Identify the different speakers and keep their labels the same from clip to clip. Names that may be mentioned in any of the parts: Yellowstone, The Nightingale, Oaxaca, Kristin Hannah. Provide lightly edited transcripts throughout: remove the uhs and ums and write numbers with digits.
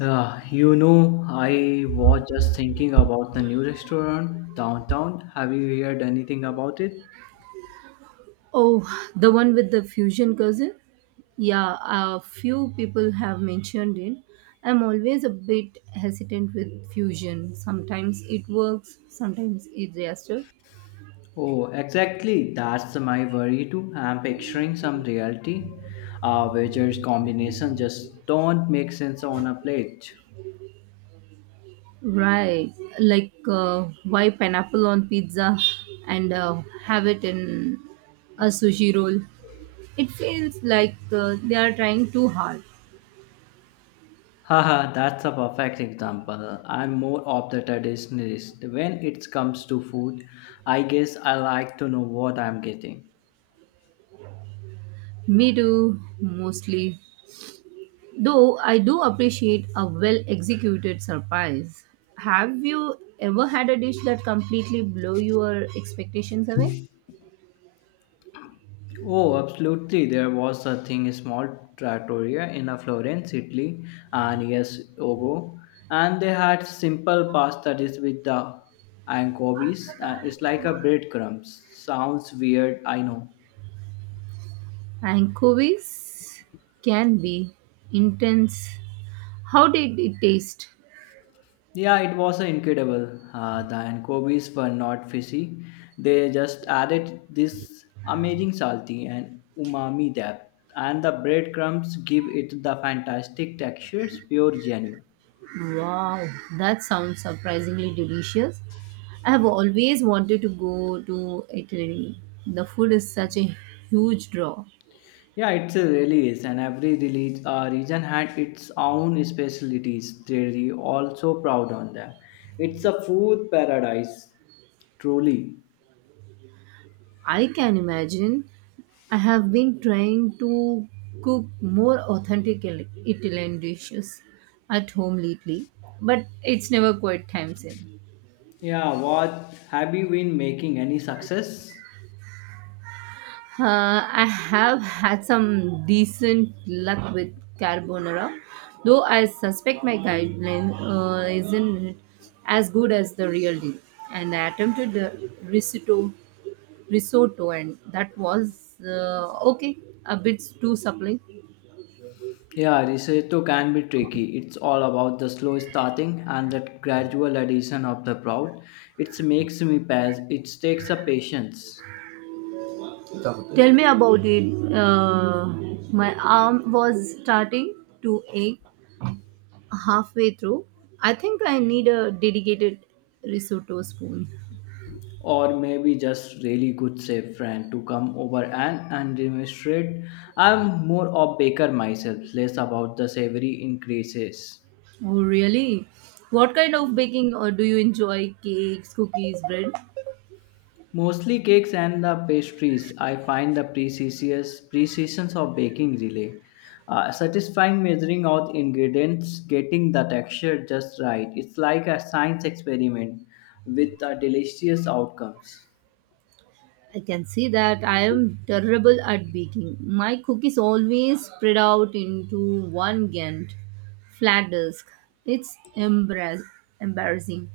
Speaker 1: I was just thinking about the new restaurant downtown. Have you heard anything about it?
Speaker 2: Oh, the one with the fusion cousin? Yeah, a few people have mentioned it. I'm always a bit hesitant with fusion. Sometimes it works, sometimes it doesn't.
Speaker 1: Oh, exactly. That's my worry too. I'm picturing some reality wedges combination just don't make sense on a plate.
Speaker 2: Right, like why pineapple on pizza and have it in a sushi roll? It feels like they are trying too hard.
Speaker 1: Haha, that's a perfect example. I'm more of the traditionalist. When it comes to food, I guess I like to know what I'm getting.
Speaker 2: Me too, mostly. Though I do appreciate a well executed surprise. Have you ever had a dish that completely blow your expectations away?
Speaker 1: Oh, absolutely. There was a thing, a small trattoria in a Florence, Italy, and yes, ago. And they had simple pasta dish with the anchovies. And it's like a breadcrumbs. Sounds weird, I know.
Speaker 2: Anchovies can be intense. How did it taste?
Speaker 1: Yeah, it was incredible. The anchovies were not fishy. They just added this amazing salty and umami depth. And the breadcrumbs give it the fantastic textures, pure genuine.
Speaker 2: Wow, that sounds surprisingly delicious. I have always wanted to go to Italy. The food is such a huge draw.
Speaker 1: Yeah, it really is, and every release, region had its own specialties. They're also proud on them. It's a food paradise, truly.
Speaker 2: I can imagine I have been trying to cook more authentic Italian dishes at home lately, but it's never quite time same.
Speaker 1: Yeah, what have you been making any success?
Speaker 2: I have had some decent luck with carbonara, though I suspect my guideline isn't as good as the real deal. And I attempted the risotto, and that was okay, a bit too supple.
Speaker 1: Yeah, risotto can be tricky. It's all about the slow starting and that gradual addition of the proud. It makes me pass. It takes a patience.
Speaker 2: Tell me about it. Uh, my arm was starting to ache halfway through. I think I need a dedicated risotto spoon.
Speaker 1: Or maybe just really good safe friend to come over and demonstrate. I'm more of baker myself less about the savory increases.
Speaker 2: Oh, really? What kind of baking do you enjoy? Cakes, cookies, bread?
Speaker 1: Mostly cakes and the pastries. I find the precisions of baking really satisfying, measuring out ingredients, getting the texture just right. It's like a science experiment with delicious outcomes.
Speaker 2: I can see that I am terrible at baking. My cookies always spread out into one Gantt flat disk. It's embarrass- embarrassing.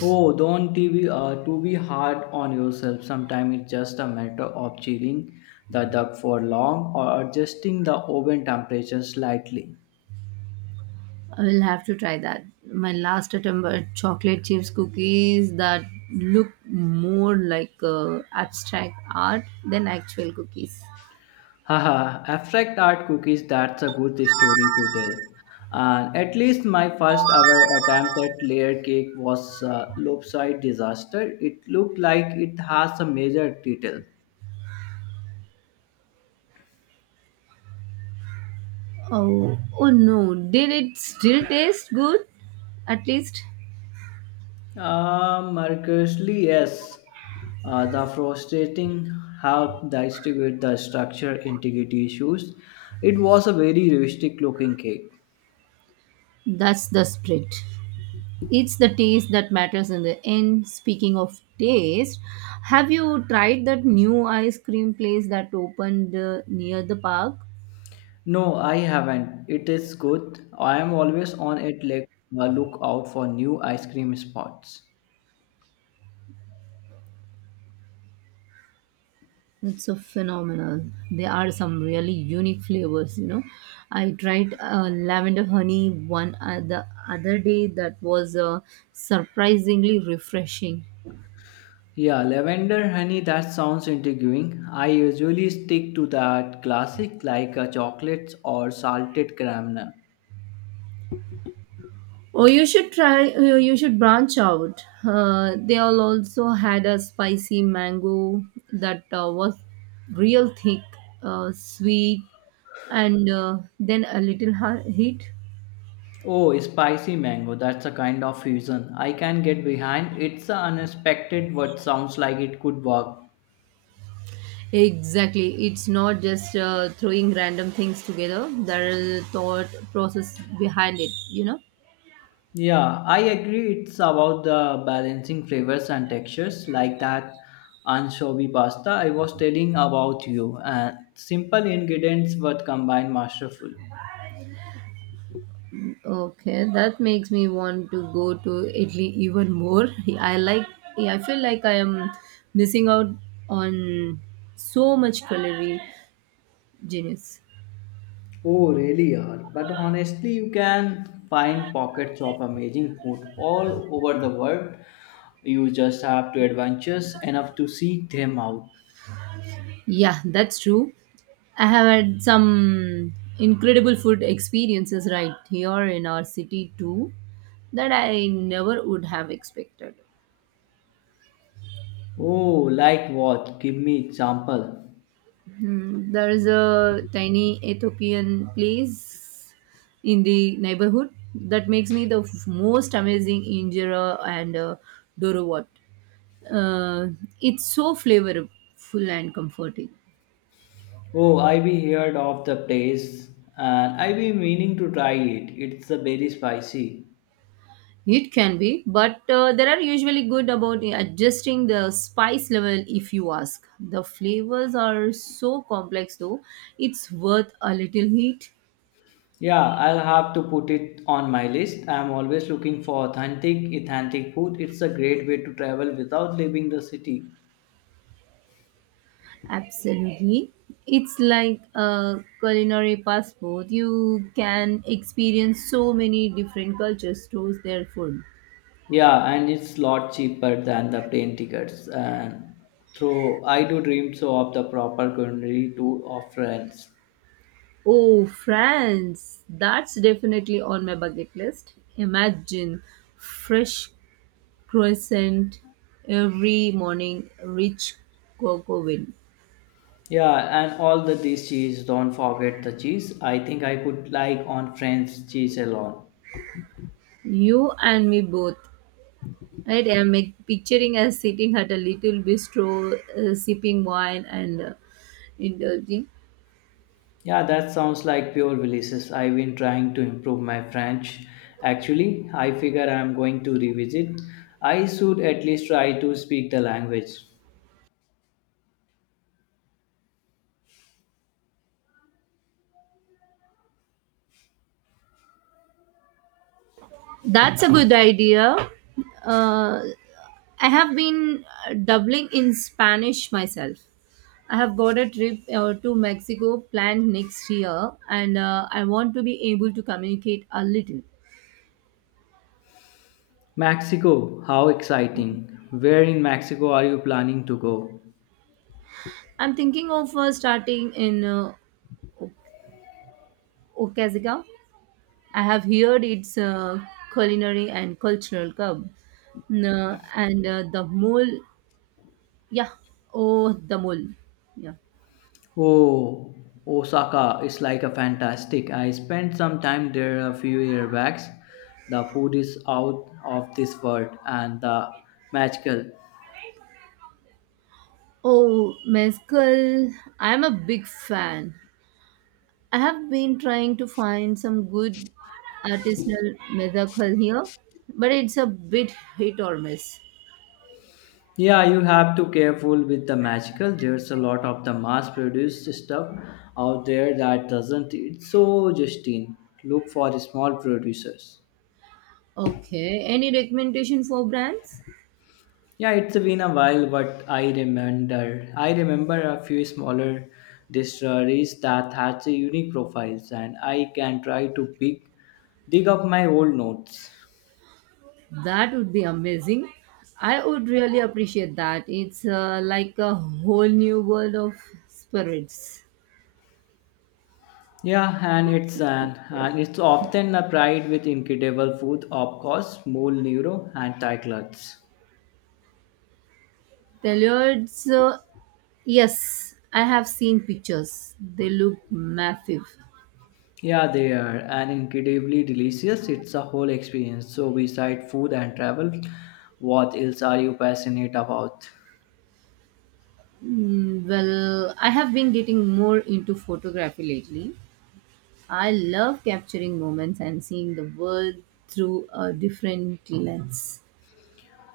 Speaker 1: Oh, don't TV, to be hard on yourself. Sometimes it's just a matter of chilling the duck for long or adjusting the oven temperature slightly.
Speaker 2: I will have to try that. My last attempt at chocolate chips cookies that look more like abstract art than actual cookies.
Speaker 1: Haha, abstract art cookies, that's a good story to tell. And at least my first ever attempt at layer cake was a lopsided disaster. It looked like it has a major detail.
Speaker 2: Oh, oh no! Did it still taste good? At least
Speaker 1: Mercuriously, yes. The frustrating help distribute the structure integrity issues. It was a very realistic looking cake.
Speaker 2: that's the spirit. It's the taste that matters in the end. Speaking of taste, have you tried that new ice cream place that opened near the park?
Speaker 1: No, I haven't. It is good. I am always on it like a lookout for new ice cream spots.
Speaker 2: It's so phenomenal. There are some really unique flavors. I tried lavender honey one the other day that was surprisingly refreshing.
Speaker 1: Yeah, lavender honey, that sounds intriguing. I usually stick to that classic like a chocolates or salted caramel.
Speaker 2: Oh, you should try. You should branch out. They all also had a spicy mango that was real thick, sweet, and then a little heat.
Speaker 1: Oh, spicy mango. That's a kind of fusion I can get behind. It's a unexpected what sounds like it could work.
Speaker 2: Exactly. It's not just throwing random things together. There is a thought process behind it?
Speaker 1: Yeah, I agree. It's about the balancing flavors and textures like that anchovy pasta I was telling about you. And simple ingredients but combined masterful.
Speaker 2: Okay, that makes me want to go to Italy even more. I like, yeah, I feel like I am missing out on so much culinary genius.
Speaker 1: Oh, really are. But honestly, you can find pockets of amazing food all over the world. You just have to adventures enough to seek them out.
Speaker 2: Yeah, that's true. I have had some incredible food experiences right here in our city too that I never would have expected.
Speaker 1: Oh, like what? Give me example.
Speaker 2: Hmm, there is a tiny Ethiopian place in the neighborhood that makes me the most amazing injera and dorowat. Uh, it's so flavorful and comforting.
Speaker 1: Oh, I've heard of the place and I've been meaning to try it. It's a very spicy.
Speaker 2: It can be, but there are usually good about adjusting the spice level if you ask. The flavors are so complex though, it's worth a little heat.
Speaker 1: Yeah, I'll have to put it on my list. I'm always looking for authentic food. It's a great way to travel without leaving the city.
Speaker 2: Absolutely. It's like a culinary passport. You can experience so many different cultures through their food.
Speaker 1: Yeah, and it's lot cheaper than the plane tickets. And through I do dream so of the proper culinary tour of France.
Speaker 2: Oh, France! That's definitely on my bucket list. Imagine fresh croissant every morning, rich cocoa win.
Speaker 1: Yeah, and all the this cheese, don't forget the cheese. I think I could like on French cheese alone.
Speaker 2: You and me both. Right? I'm like, picturing us sitting at a little bistro, sipping wine and indulging.
Speaker 1: Yeah, that sounds like pure delicious. I've been trying to improve my French. Actually, I figure I'm going to revisit. I should at least try to speak the language.
Speaker 2: That's a good idea. Uh, I have been doubling in Spanish myself. I have got a trip to Mexico planned next year, and I want to be able to communicate a little.
Speaker 1: Mexico, how exciting. Where in Mexico are you planning to go?
Speaker 2: I'm thinking of starting in O- Oaxaca. I have heard it's a culinary and cultural hub, and the mole, yeah, oh, the mole, yeah.
Speaker 1: Oh, Osaka is like a fantastic. I spent some time there a few years back. The food is out of this world and the magical.
Speaker 2: Oh, mezcal. I'm a big fan. I have been trying to find some good artisanal mezcal here, but it's a bit hit or miss.
Speaker 1: Yeah, you have to careful with the magical. There's a lot of the mass produced stuff out there that doesn't it's so Justine. Look for the small producers.
Speaker 2: Okay, any recommendation for brands?
Speaker 1: Yeah, it's been a while, but I remember a few smaller distilleries that had a unique profiles, and I can try to pick dig up my old notes.
Speaker 2: That would be amazing. I would really appreciate that. It's like a whole new world of spirits.
Speaker 1: Yeah, and it's often a pride with incredible food, of course, mole neuro and Thai clubs.
Speaker 2: Tellurids, yes, I have seen pictures. They look massive.
Speaker 1: Yeah, they are and incredibly delicious. It's a whole experience. So, beside food and travel, what else are you passionate about?
Speaker 2: Mm, well, I have been getting more into photography lately. I love capturing moments and seeing the world through a different lens.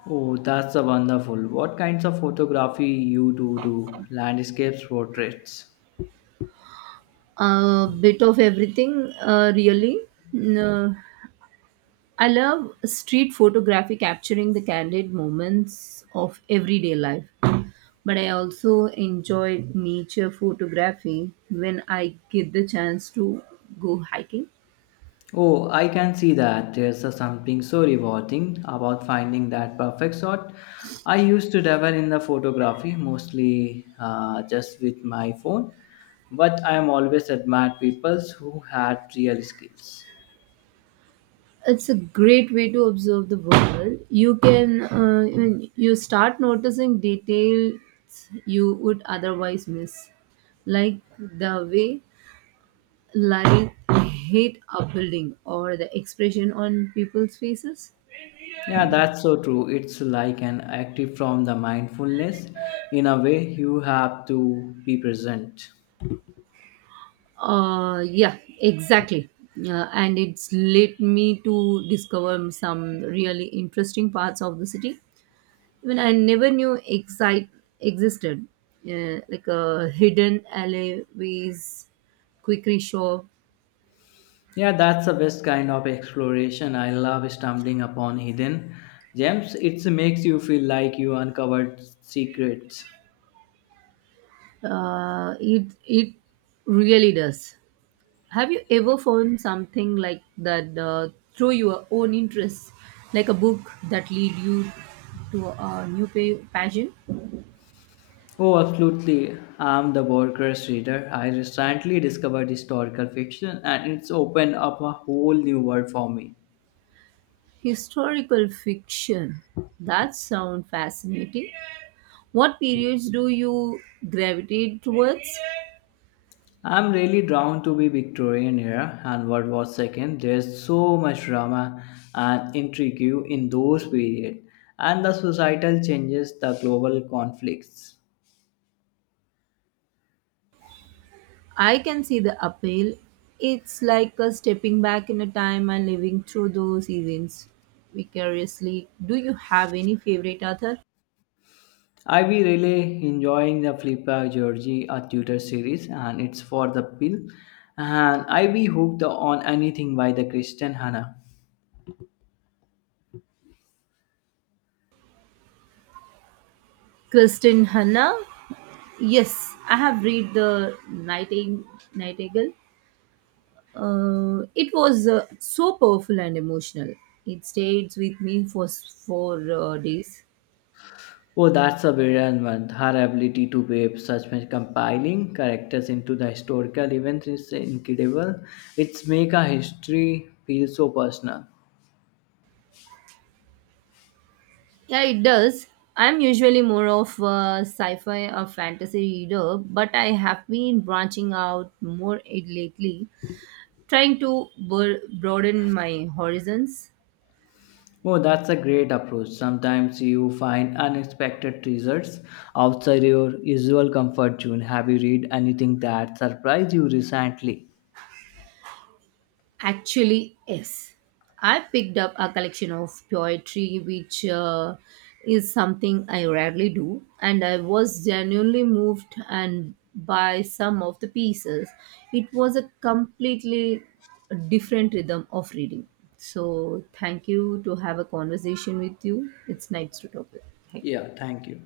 Speaker 1: Oh, that's a wonderful. What kinds of photography you do? Landscapes, portraits.
Speaker 2: A bit of everything, really. No, I love street photography, capturing the candid moments of everyday life. But I also enjoy nature photography when I get the chance to go hiking.
Speaker 1: Oh, I can see that. There's a something so rewarding about finding that perfect shot. I used to dabble in the photography mostly just with my phone, but I am always admired people who had real skills.
Speaker 2: It's a great way to observe the world. You can I mean, you start noticing details you would otherwise miss, like the way light hit a building or the expression on people's faces.
Speaker 1: Yeah, that's so true. It's like an active from the mindfulness. In a way, you have to be present.
Speaker 2: Yeah, exactly. And it's led me to discover some really interesting parts of the city even I never knew excite existed. Yeah, like hidden alleyways, quickie shop.
Speaker 1: Yeah, that's the best kind of exploration. I love stumbling upon hidden gems. It makes you feel like you uncovered secrets.
Speaker 2: It really does. Have you ever found something like that through your own interests, like a book that lead you to a new passion?
Speaker 1: Oh, absolutely. I'm the Borges reader. I recently discovered historical fiction and it's opened up a whole new world for me.
Speaker 2: Historical fiction. That sound fascinating. What periods do you gravitate towards?
Speaker 1: I'm really drawn to be Victorian era and World War II. There's so much drama and intrigue in those periods and the societal changes, the global conflicts.
Speaker 2: I can see the appeal. It's like a stepping back in a time and living through those events vicariously. Do you have any favorite author?
Speaker 1: I be really enjoying the Flippa Georgie a tutor series and it's for the pill and I be hooked on anything by the Christian Hannah.
Speaker 2: Kristin Hanna? Yes, I have read the Nightingale. It was so powerful and emotional. It stayed with me for four days.
Speaker 1: Oh that's a brilliant one. Her ability to weave such a compiling characters into the historical events is incredible. It's make a history feel so personal.
Speaker 2: Yeah, it does. I'm usually more of a sci-fi or fantasy reader, but I have been branching out more lately, trying to broaden my horizons.
Speaker 1: Oh, that's a great approach. Sometimes you find unexpected treasures outside your usual comfort zone. Have you read anything that surprised you recently?
Speaker 2: Actually, yes. I picked up a collection of poetry, which is something I rarely do, and I was genuinely moved and by some of the pieces. It was a completely different rhythm of reading. So, thank you to have a conversation with you. It's nice to talk with. Thank you.
Speaker 1: Yeah, thank you.